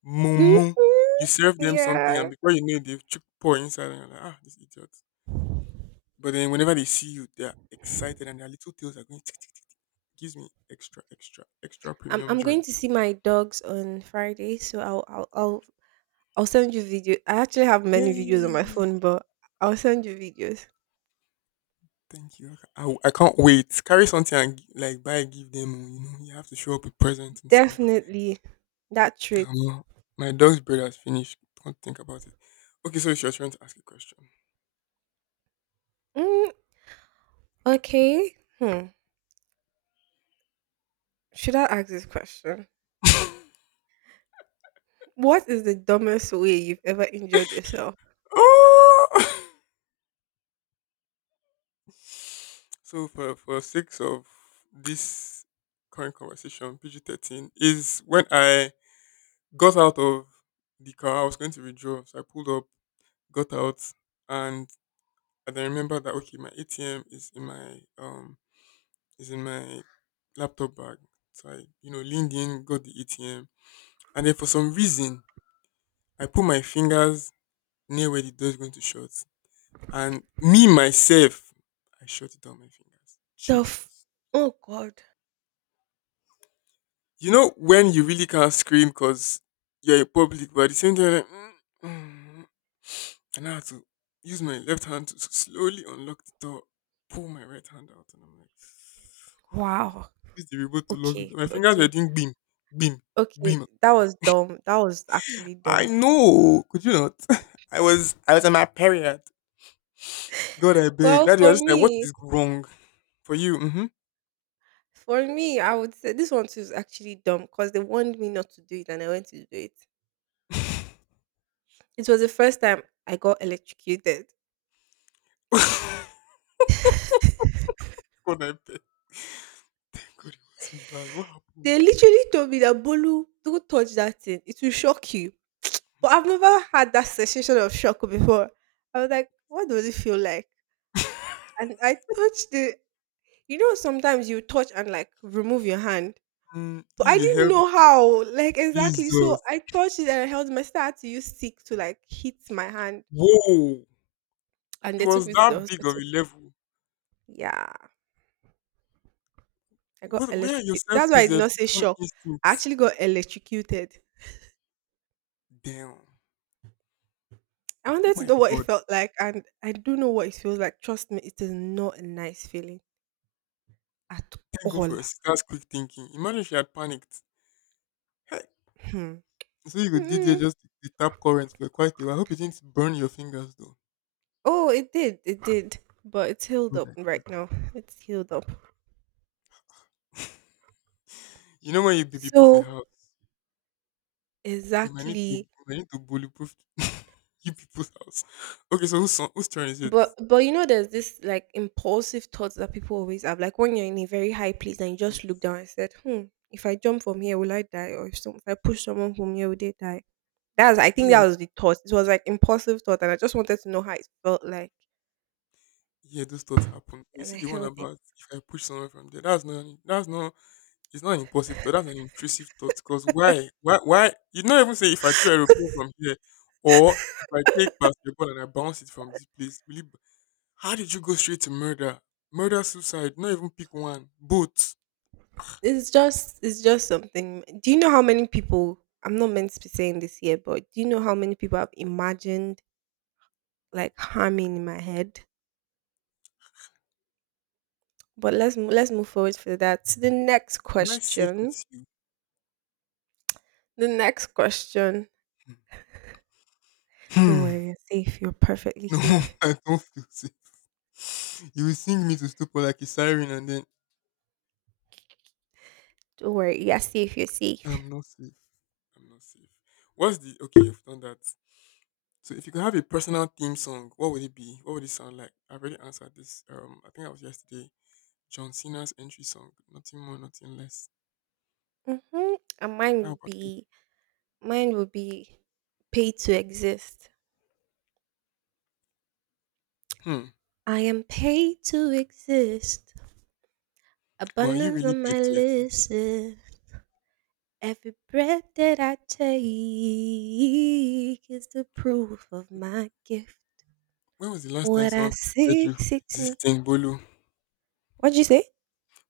S2: mumu,
S1: Hmm.
S2: you serve them something and
S1: Yeah.
S2: before you know it, they've chewed pour inside and you're like, ah, this idiot. But then whenever they see you, they're excited and their little tails are going tick tick tick. Gives me extra, extra, extra
S1: I'm
S2: premium
S1: I'm
S2: joy.
S1: going to see my dogs on Friday, so I'll send you video. I actually have many videos on my
S2: Yay!
S1: phone, but I'll send you videos.
S2: Thank you. I, ca- I can't wait. Carry something and like buy, give them. Oh, you know, you have to show up with presents and stuff.
S1: Definitely that trait.
S2: Um, my dog's bread has finished. Don't think about it. Okay, so it's your turn to ask a question.
S1: Mm, okay. Hmm. Should I ask this question? What is the dumbest way you've ever injured yourself?
S2: Oh! So for sake of this current conversation, PG-13 is when I got out of the car. I was going to withdraw, so I pulled up, got out, and I then remember that okay, my ATM is in my laptop bag. So I leaned in, got the ATM, and then for some reason I put my fingers near where the door is going to shut, and me myself I shut it down my fingers.
S1: The f
S2: Jesus,
S1: oh God.
S2: you know when you really can't scream because you're in public, but at the same time, like, mm, mm. And I had to use my left hand to slowly unlock the door, pull my right hand out, and I'm like,
S1: Wow.
S2: use the remote to lock the
S1: Okay,
S2: door. My fingers were
S1: okay,
S2: doing beam, beam,
S1: okay.
S2: beam.
S1: That
S2: Like,
S1: was dumb. That was actually
S2: I
S1: dumb.
S2: know. Could you not? I was on my period. God, I beg.
S1: Well,
S2: Daddy, I was just like, what is wrong for you? Mm-hmm.
S1: for me, I would say this one too is actually dumb because they warned me not to do it and I went to do it. It was the first time I got electrocuted.
S2: God, I beg. Thank God it wasn't bad. What happened?
S1: They literally told me that Bolu, don't touch that thing. It will shock you. But I've never had that sensation of shock before. I was like, what does it feel like? And I touched it. You know, sometimes you touch and like remove your hand.
S2: Mm,
S1: But I
S2: you
S1: didn't
S2: helped
S1: know how, like exactly.
S2: Jesus.
S1: So I touched it and I held my sister had to use stick to like hit my hand.
S2: Whoa.
S1: And
S2: It
S1: they took
S2: was
S1: me to the
S2: that big of a
S1: hospital.
S2: level.
S1: Yeah. I got
S2: What, where are your
S1: electrocuted. That's why I did not
S2: self-preservation
S1: say shock. I
S2: instincts?
S1: actually got electrocuted.
S2: Damn.
S1: I
S2: Oh
S1: wanted to
S2: my
S1: know what it
S2: God.
S1: felt like, and I do know what it feels like. Trust me, it is not a nice feeling at
S2: Thank God for
S1: all.
S2: your sister's quick thinking. Imagine she had panicked. Hey.
S1: Hmm.
S2: So you could did there
S1: Mm.
S2: just the tap current for quite a while. I hope you didn't burn your fingers though.
S1: Oh, it did. It did. But it's healed
S2: God,
S1: up
S2: I
S1: right
S2: beg.
S1: now. It's healed up.
S2: You know when you baby-proof a
S1: So
S2: house, we might need to
S1: exactly.
S2: we might need to bully-proof you people's house. Okay, so whose turn is it?
S1: But you know there's this like impulsive thoughts that people always have. Like when you're in a very high place and you just
S2: Yes.
S1: look down and said, hmm, if I jump from here, will I die? Or if I push someone from here, will they die? That's I
S2: Those
S1: think
S2: are,
S1: that was the thought. It was like impulsive thought and I just wanted to know how it felt like
S2: yeah, those thoughts happen. You
S1: and
S2: see
S1: I
S2: the one
S1: held it.
S2: about if I push someone from there. That's not, it's not an impulsive thought. That's an intrusive thought. Because why? Why? Why? You don't even say if I throw a aeroplane from here, or if I take basketball and I bounce it from this place. How did you go straight to murder? Murder, suicide. Not even pick one. Both.
S1: It's just something. Do you know how many people I'm not meant to be saying this here, but do you know how many people have imagined like humming in my head. But let's move forward for that. To the next
S2: Am I safe
S1: question.
S2: with you?
S1: The next question. Don't
S2: Hmm.
S1: worry, you're safe. You're perfectly
S2: No,
S1: safe.
S2: I don't feel safe. You will sing me to stupor like a siren, and then
S1: Don't worry, you're safe. You're safe.
S2: I'm not safe. I'm not safe. What's the okay? You've done that. So if you could have a personal theme song, what would it be? What would it sound like? I've already answered this. I think that was yesterday. John Cena's entry song. Nothing more, nothing less.
S1: Mm-hmm. And
S2: How about you?
S1: mine would be paid to exist.
S2: Hmm.
S1: I am paid to exist.
S2: But are you
S1: Abundance
S2: really
S1: on
S2: paid
S1: my
S2: to exist?
S1: list. Eh. Every breath that I take is the proof of my gift.
S2: When was the last time
S1: What I
S2: someone paid you
S1: seek
S2: for
S1: seeks me.
S2: existing, Bolu?
S1: What'd you say?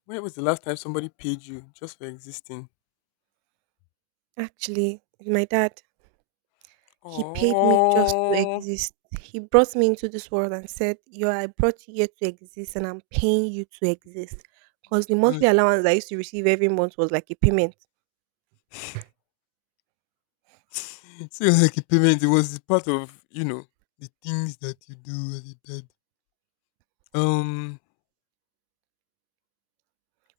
S2: When was the last time somebody paid you just for existing?
S1: Actually, my dad, he paid me just to
S2: Oh
S1: exist. He brought me into this world and said, yo, I brought you here to exist and I'm paying you to exist. Because the
S2: no.
S1: monthly allowance I used to receive every month was like a payment.
S2: So like a payment, it was the part of, you know, the things that you do as a dad. Um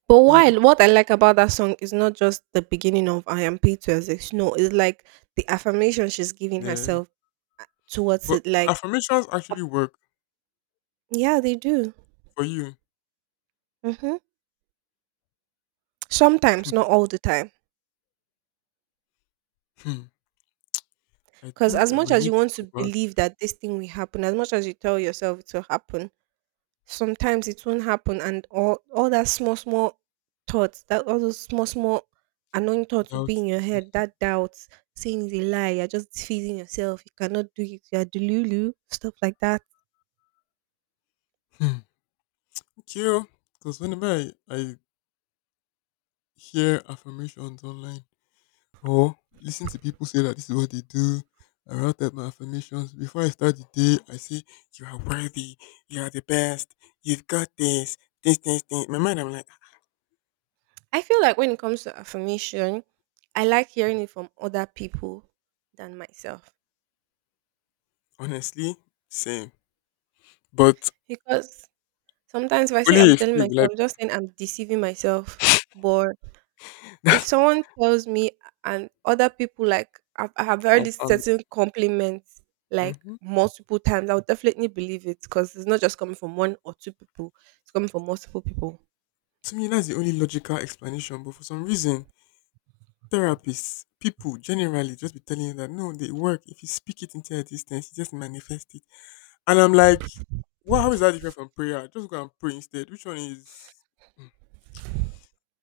S1: But
S2: yeah,
S1: while what I like about that song is not just the beginning of I am paid to exist. No, it's like the affirmation she's giving
S2: yeah.
S1: herself towards
S2: But
S1: it. Like,
S2: affirmations
S1: uh,
S2: actually work
S1: yeah, they do.
S2: for you.
S1: Hmm. Sometimes, not all the time.
S2: Hmm, I
S1: Because
S2: think
S1: as
S2: I
S1: much
S2: might
S1: as
S2: need
S1: you
S2: to
S1: want to
S2: go back
S1: believe that this thing will happen, as much as you tell yourself it will happen, sometimes it won't happen, and all that small small thoughts, that all those small small annoying thoughts will
S2: without.
S1: be in your head.
S2: Mm-mm.
S1: That doubt, saying it's a lie, you're just feeding yourself. You cannot do it. You're delulu, stuff like that.
S2: Hmm. Okay, because whenever I hear affirmations online or listen to people say that this is what they do, I write out my affirmations. Before I start the day, I say, "You are worthy, you are the best, you've got this, this, this, this." In my mind, I'm like,
S1: I feel like when it comes to affirmation, I like hearing it from other people than myself
S2: honestly, same. But
S1: because sometimes if I say
S2: only
S1: I'm
S2: a
S1: telling
S2: few will I
S1: myself, I'm just
S2: be.
S1: saying I'm deceiving myself. But if
S2: That's
S1: someone tells me and other people like I have heard this
S2: confirmed.
S1: certain compliments like
S2: Hmm.
S1: multiple times, I would definitely believe it because it's not just coming from one or two people; it's coming from multiple people.
S2: To me, that's the only logical explanation, but for some reason, therapists, people generally just be telling you that no, they work. If you speak it into existence, you just manifest it. And I'm like, well, how is that different from prayer? Just go and pray instead. Which one is mm,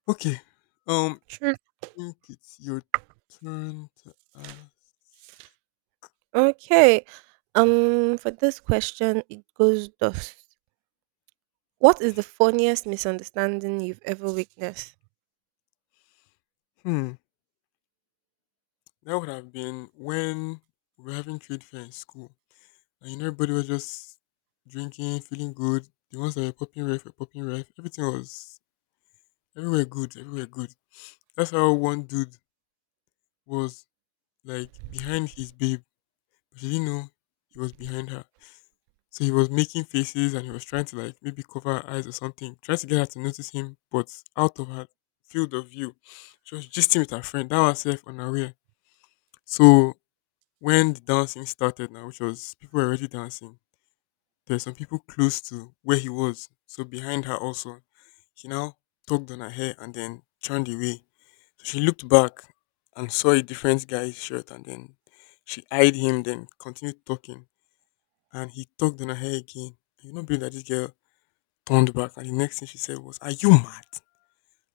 S2: okay? Um,
S1: True.
S2: I think it's your turn to ask.
S1: Okay. For this question, it goes thus: what is the funniest misunderstanding you've ever witnessed?
S2: Hmm. That would have been when we were having trade fair in school, and you know everybody was just drinking, feeling good. The ones that were popping ref were popping ref. Everything was everywhere good. That's how one dude was like behind his babe, but she didn't know he was behind her. So he was making faces and he was trying to like maybe cover her eyes or something, trying to get her to notice him, but out of her field of view. She was gisting with her friend, that was herself unaware. So when the dancing started now, which was people were already dancing, there were some people close to where he was, so behind her also. He now tugged on her hair and then turned away. So she looked back and saw a different guy's shirt, and then she eyed him, then continued talking. And he tugged on her hair again. You know, believe that this girl turned back and the next thing she said was, "Are you mad?"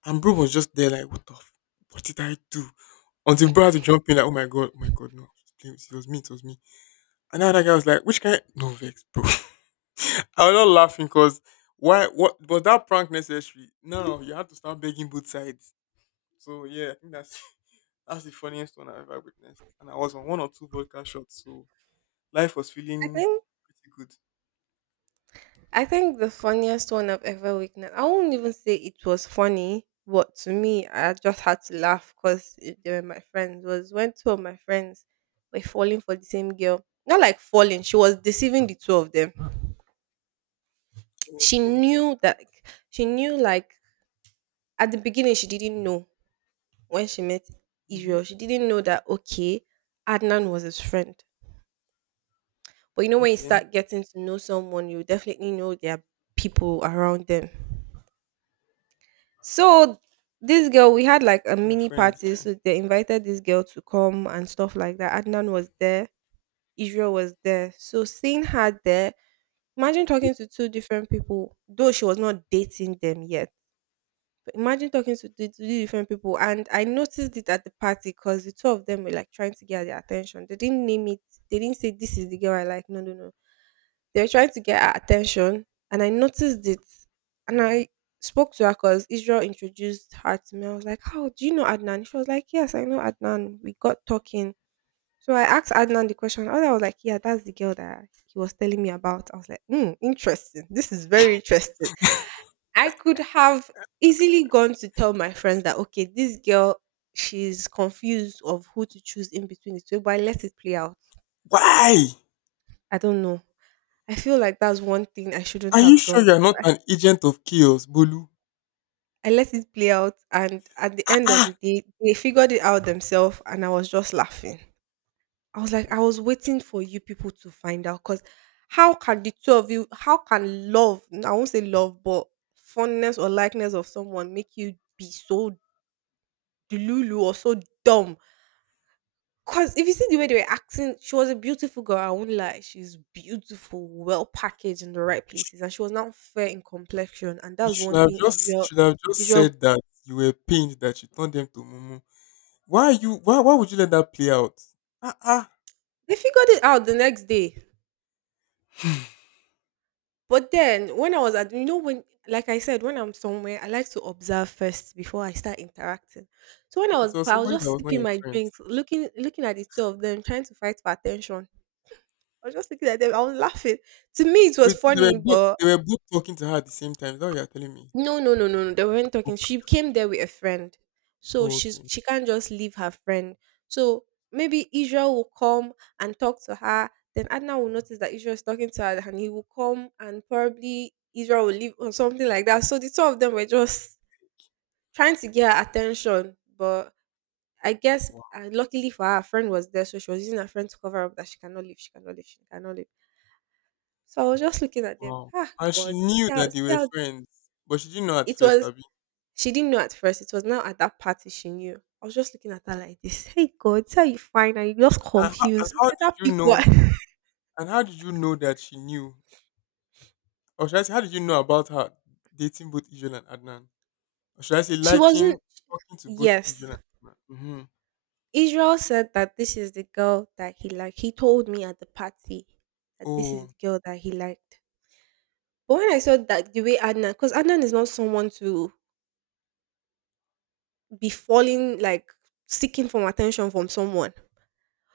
S2: And bro was just there like, "What the f- what did I do?" Until bro had to jump in like, "Oh my god, oh my god, no. It was me, it was me." And now that guy was like, "Which guy? No vex, bro." I was not laughing because why? What was that prank necessary? No, no, you had to start begging both sides. So yeah, I think that's that's the funniest one I've ever witnessed. And I was on one or two vodka shots, so life was
S1: I
S2: feeling
S1: think
S2: pretty good.
S1: I think the funniest one I've ever witnessed, I won't even say it was funny, but to me, I just had to laugh because they were my friends. Was when two of my friends were falling for the same girl. Not like falling, she was deceiving the two of them. She
S2: Okay.
S1: knew that, she knew like at the beginning, she didn't know when she met Israel.
S2: Hmm.
S1: She didn't know that, okay, Adnan was his friend. But you know, when you
S2: Okay.
S1: start getting to know someone, you definitely know there are people around them. So this girl, we had like a
S2: They're
S1: mini
S2: friends,
S1: party,
S2: yeah.
S1: so they invited this girl to come and stuff like that. Adnan was there, Israel was there. So seeing her there, imagine talking to two different people, though she was not dating them yet. But imagine talking to the three different people, and I noticed it at the party because the two of them were like trying to get their attention. They didn't name it. They didn't say this is the girl I like. No, no, no. They were trying to get her attention, and I noticed it, and I spoke to her because Israel introduced her to me. I was like, "How do you know Adnan?" She was like, "Yes, I know Adnan. We got talking." So I asked Adnan the question. Adnan was like, "Yeah, that's the girl that he was telling me about." I was like, "Hmm, interesting. This is very interesting." I could have easily gone to tell my friends that, "Okay, this girl, she's confused of who to choose in between the two, but I let it play out."
S2: Why?
S1: I don't know. I feel like that's one thing I shouldn't
S2: Are you
S1: have
S2: sure
S1: done.
S2: you're not an agent of chaos, Bolu?
S1: I let it play out, and at the
S2: Ah
S1: end of the
S2: ah.
S1: day, they figured it out themselves, and I was just laughing. I was like, I was waiting for you people to find out because how can the two of you, how can love, I won't say love, but fondness or likeness of someone make you be so delulu or so dumb? Because if you see the way they were acting, she was a beautiful girl. I won't lie. She's beautiful, well packaged in the right places. And she was not fair in complexion. And
S2: You
S1: that's
S2: should
S1: one
S2: have
S1: thing
S2: just you
S1: Israel,
S2: should have just
S1: Israel,
S2: said that you were pained that you turned them to Mumu. Why would you let that play out? Ah ah.
S1: they figured it out the next day. But then when I was at, you know, when like I said, when I'm somewhere, I like to observe first before I start interacting. So when I
S2: If it
S1: was,
S2: was
S1: I was
S2: somebody that
S1: just
S2: was not
S1: sipping
S2: your
S1: my
S2: friend.
S1: drinks, looking at the two of them, trying to fight for attention. I was just looking at them, I was laughing. To me it was
S2: Wait, so they were
S1: funny,
S2: both,
S1: but
S2: they were both talking to her at the same time. Is that what you're telling me?
S1: no, no, no, no, no. They weren't talking.
S2: Okay.
S1: She came there with a friend. So
S2: Oh, okay.
S1: she can't just leave her friend. So maybe Israel will come and talk to her. Then Adna will notice that Israel is talking to her and he will come and probably Israel will leave or something like that. So the two of them were just trying to get her attention. But I guess
S2: Wow.
S1: luckily for her, her friend was there. So she was using her friend to cover up that she cannot leave, she cannot leave, she cannot leave. So I was just looking at them.
S2: Wow.
S1: Ah,
S2: And she
S1: God.
S2: knew that they
S1: See
S2: were
S1: how
S2: friends, but she didn't know at
S1: it
S2: first,
S1: was.
S2: Abby.
S1: She didn't know at first. It was now at that party she knew. I was just looking at her like this. Hey God, this you fine? Her? You just
S2: And how, and
S1: confused.
S2: how did
S1: Better
S2: you
S1: pick
S2: know?
S1: one.
S2: And how did you know that she knew? Or should I say, how did you know about her dating both Israel and Adnan? Or should I say,
S1: She
S2: liking
S1: wasn't,
S2: talking to both
S1: yes.
S2: Israel and Adnan? Mm-hmm.
S1: Israel said that this is the girl that he liked. He told me at the party that this is
S2: Oh,
S1: the girl that he liked. But when I saw that the way Adnan, because Adnan is not someone to be falling like seeking for attention from someone.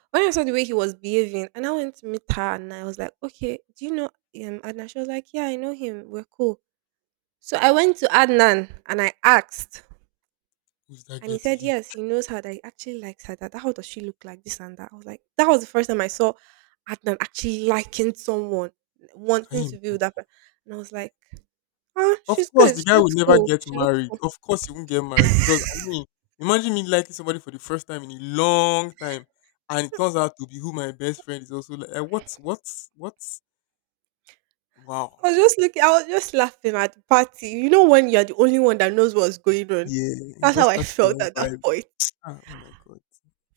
S1: When I saw the way he was behaving, and I went to meet her, and I was like, "Okay, do you know Adnan?" She was like, "Yeah, I know him. We're cool." So I went to Adnan and I asked,
S2: who's that
S1: and
S2: girl
S1: he
S2: to
S1: said,
S2: you?
S1: yes, he knows her, that he actually likes her, that how does she look like, this and that. I was like, that was the first time I saw Adnan actually liking someone,
S2: Can
S1: wanting
S2: you
S1: to be with that
S2: imagine?
S1: person. And I was like, ah,
S2: Of
S1: she's
S2: course,
S1: good.
S2: the
S1: She
S2: guy will
S1: looks
S2: never
S1: cool.
S2: get
S1: She looks
S2: married.
S1: cool.
S2: Of course, he won't get married because I mean, imagine me liking somebody for the first time in a long time, and it turns out to be who my best friend is also like. Like, what? What? What? Wow.
S1: I was just looking, I was just laughing at the party. You know, when you're the only one that knows what's going on.
S2: Yeah, you
S1: That's how
S2: just
S1: I
S2: catch the
S1: felt
S2: wrong
S1: at that
S2: vibe.
S1: point.
S2: Ah, oh my god,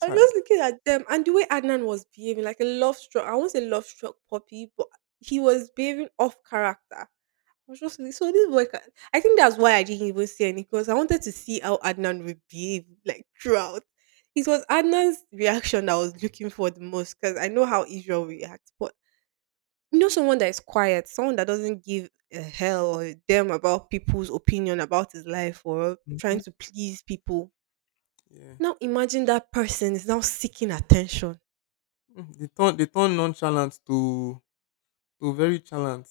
S1: I'm just looking at them and the way Adnan was behaving, like a love struck. I won't say love struck puppy, but he was behaving off character. I was just like, so this boy. Can, I think that's why I didn't even say anything because I wanted to see how Adnan would behave like throughout. It was Adnan's reaction that I was looking for the most because I know how Israel reacts, but you know someone that is quiet, someone that doesn't give a hell or a damn about people's opinion about his life or trying
S2: Hmm.
S1: to please people.
S2: Yeah,
S1: Now imagine that person is now seeking attention.
S2: mm, they turn, they turn nonchalant to very chalant,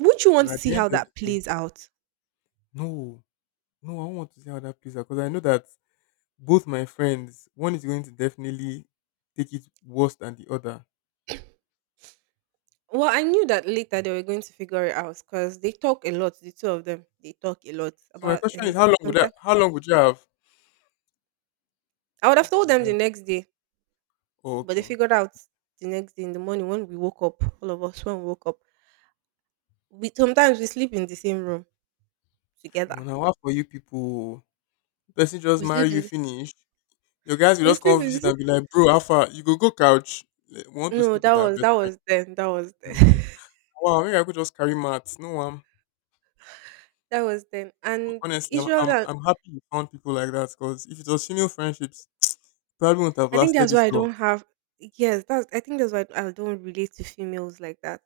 S1: Would you
S2: and
S1: want to
S2: at
S1: see
S2: the end
S1: how
S2: of the
S1: that
S2: day,
S1: plays out?
S2: no, no, I don't want to see how that plays out because I know that both my friends, one is going to definitely take it worse than the other.
S1: Well, I knew that later they were going to figure it out because they talk a lot. The two of them, they talk a lot
S2: So my
S1: about
S2: question is, how
S1: anything.
S2: long would that?
S1: Sometimes
S2: How long would you have?
S1: I would have
S2: What
S1: told
S2: the
S1: them
S2: hell?
S1: the next day,
S2: Oh,
S1: but they
S2: okay.
S1: figured out the next day in the morning when we woke up. All of us when we woke up, we sometimes we sleep in the same room together.
S2: Well, now what for you people? Person just
S1: We
S2: marry
S1: sleep
S2: you,
S1: in this.
S2: finish. Your guys will
S1: We
S2: just
S1: sleep
S2: come
S1: in
S2: visit
S1: this.
S2: and be like, "Bro, how far? You go go couch." Like, "We want to
S1: No,
S2: sleep
S1: that
S2: with our
S1: was
S2: best
S1: that
S2: friend."
S1: was then. That was
S2: I'm
S1: then.
S2: like, wow, maybe I could just carry mats. No, I'm
S1: That was then. And
S2: Honestly, I'm
S1: usually,
S2: I'm,
S1: I
S2: I'm happy you found people like that because if it was female friendships, probably wouldn't have
S1: I think
S2: lasted
S1: that's why
S2: this
S1: I
S2: long.
S1: don't have. Yes, that's. I think that's why I don't relate to females like that.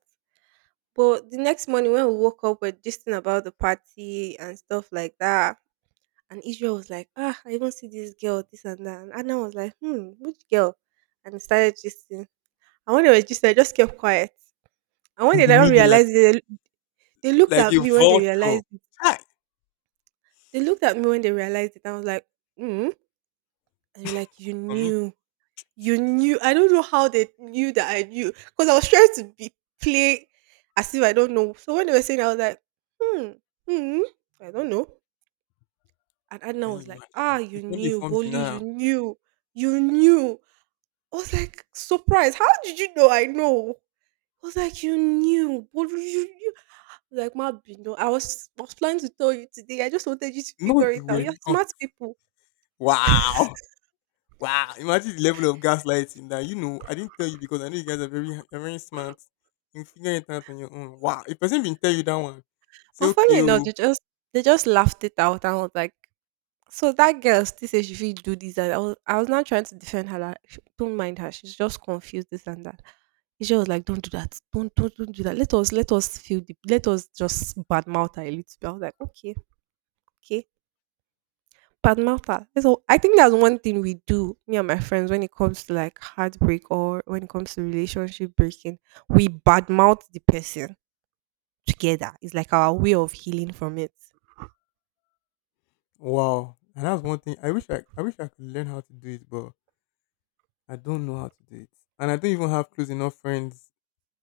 S1: But the next morning when we woke up, we're gisting about the party and stuff like that. And Israel was like, ah, I even see this girl, this and that. And Anna was like, hmm, which girl? And we started gisting. And when they were gisting, I just kept quiet. And when
S2: In
S1: they
S2: the
S1: now
S2: middle,
S1: realized it, they looked
S2: like
S1: at
S2: a
S1: me when they
S2: vulture.
S1: realized it.
S2: Hi,
S1: They looked at me when they realized it. I was like, hmm. And you're like, you
S2: for me,
S1: knew. You knew. I don't know how they knew that I knew. Because I was trying to be play as if I don't know. So when they were saying, I was like, hmm, hmm, I don't know. And
S2: can
S1: Adnan
S2: you
S1: was like, ah,
S2: imagine? You
S1: you
S2: couldn't
S1: knew,
S2: form
S1: Boli. You
S2: denial.
S1: knew, you knew. I was like, surprised. How did you know? I was like, you knew, Bolu, you knew. I was like, my Bino, I was planning to tell you today. I just wanted you to
S2: No,
S1: figure it
S2: you
S1: out.
S2: were
S1: You're
S2: not.
S1: smart people.
S2: Wow. Wow, imagine the level of gaslighting that you know. I didn't tell you because I know you're very smart. You can figure it out on your own. Wow, if person been tell you that one, say
S1: But funny
S2: okay,
S1: enough,
S2: oh,
S1: they just laughed it out and was like, so that girl still says she fit do this and I was not trying to defend her like, "Sh- don't mind her, she's just confused, this and that. She was like, don't do that, don't do that. Let us feel the, let us just badmouth her a little bit. I was like, okay, okay. Badmouth her. So I think that's one thing we do, me and my friends, when it comes to like heartbreak or when it comes to relationship breaking, we badmouth the person together. It's like our way of healing from it.
S2: wow. And that's one thing. I wish I could learn how to do it, but I don't know how to do it, and I don't even have close enough friends.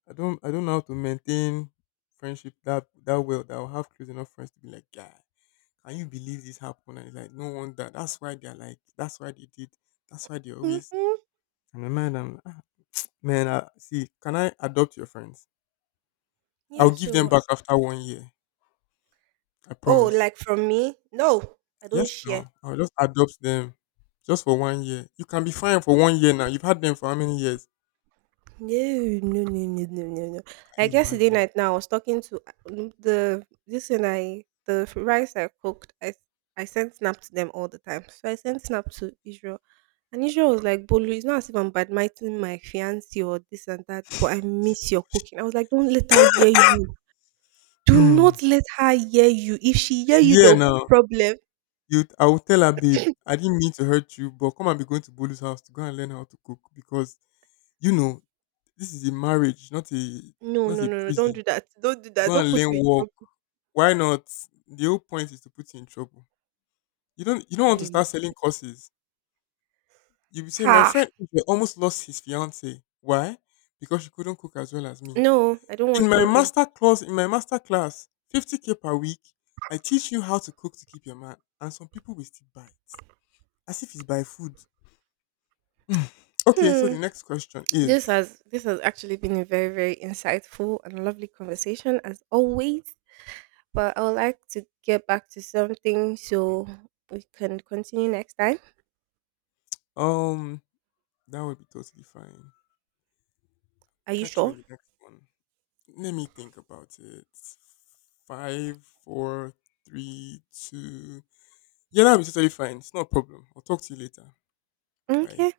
S2: I don't know how to maintain friendship that that well. That I'll have close enough friends to be like, "Guy, can you believe this happened?" And it's like, no wonder. That's why they're like. That's why they did. That's why they always.
S1: Mm-hmm.
S2: And my mind, I'm like, "Ah, man, I, see, can I adopt your friends?
S1: Yeah,
S2: I'll give them
S1: so
S2: back after one year. I
S1: oh,
S2: promise."
S1: like from me? No, I don't
S2: Yes, no.
S1: share.
S2: I'll just adopt them just for one year. You can be fine for one year now. You've had them for how many years?
S1: No, no, no, no, no, no, no.
S2: Can
S1: Like
S2: you
S1: yesterday
S2: imagine?
S1: night, now I was talking to the this and rice I cooked. I sent snap to them all the time, so I sent snap to Israel, and Israel was like, "Bolu, it's not as if I'm badmiting my fiance or this and that, but I miss your cooking." I was like, "Don't let her hear you. Do
S2: Hmm.
S1: not let her hear you. If she
S2: If
S1: hear you,
S2: you hear
S1: there'll be
S2: now,
S1: problem.
S2: you, I will tell her, "Babe, I didn't mean to hurt you, but come and be going to Bolu's house to go and learn how to cook because you know this is a marriage, not a
S1: No,
S2: not
S1: no,
S2: a
S1: no, no. Don't
S2: prison.
S1: do that. Don't do that.
S2: Go
S1: Don't
S2: and
S1: put
S2: learn
S1: me in
S2: work."
S1: trouble.
S2: Why not? The whole point is to put you in trouble. You don't
S1: Can
S2: want
S1: you?
S2: to
S1: Ima-
S2: start selling courses. You'll be saying, "My
S1: Ha!
S2: friend Ife almost lost his fiance. Why? Because she couldn't cook as well as me.
S1: No, I don't
S2: In
S1: want
S2: my
S1: trouble.
S2: master class, in my master class, 50K per week, I teach you how to cook to keep your man." And some people will still buy it. As if it's by food. Mm, okay, so
S1: Hmm.
S2: the next question
S1: This
S2: is
S1: has this has actually been a very, very insightful and lovely conversation as always. But I would like to get back to something so we can continue next time.
S2: um that would be totally fine.
S1: Are you
S2: Catch you in
S1: sure?
S2: the next one. Let me think about it. Five, four, three, two. Yeah, that'll be totally fine. It's not a problem. I'll talk to you later. Bye.
S1: Okay.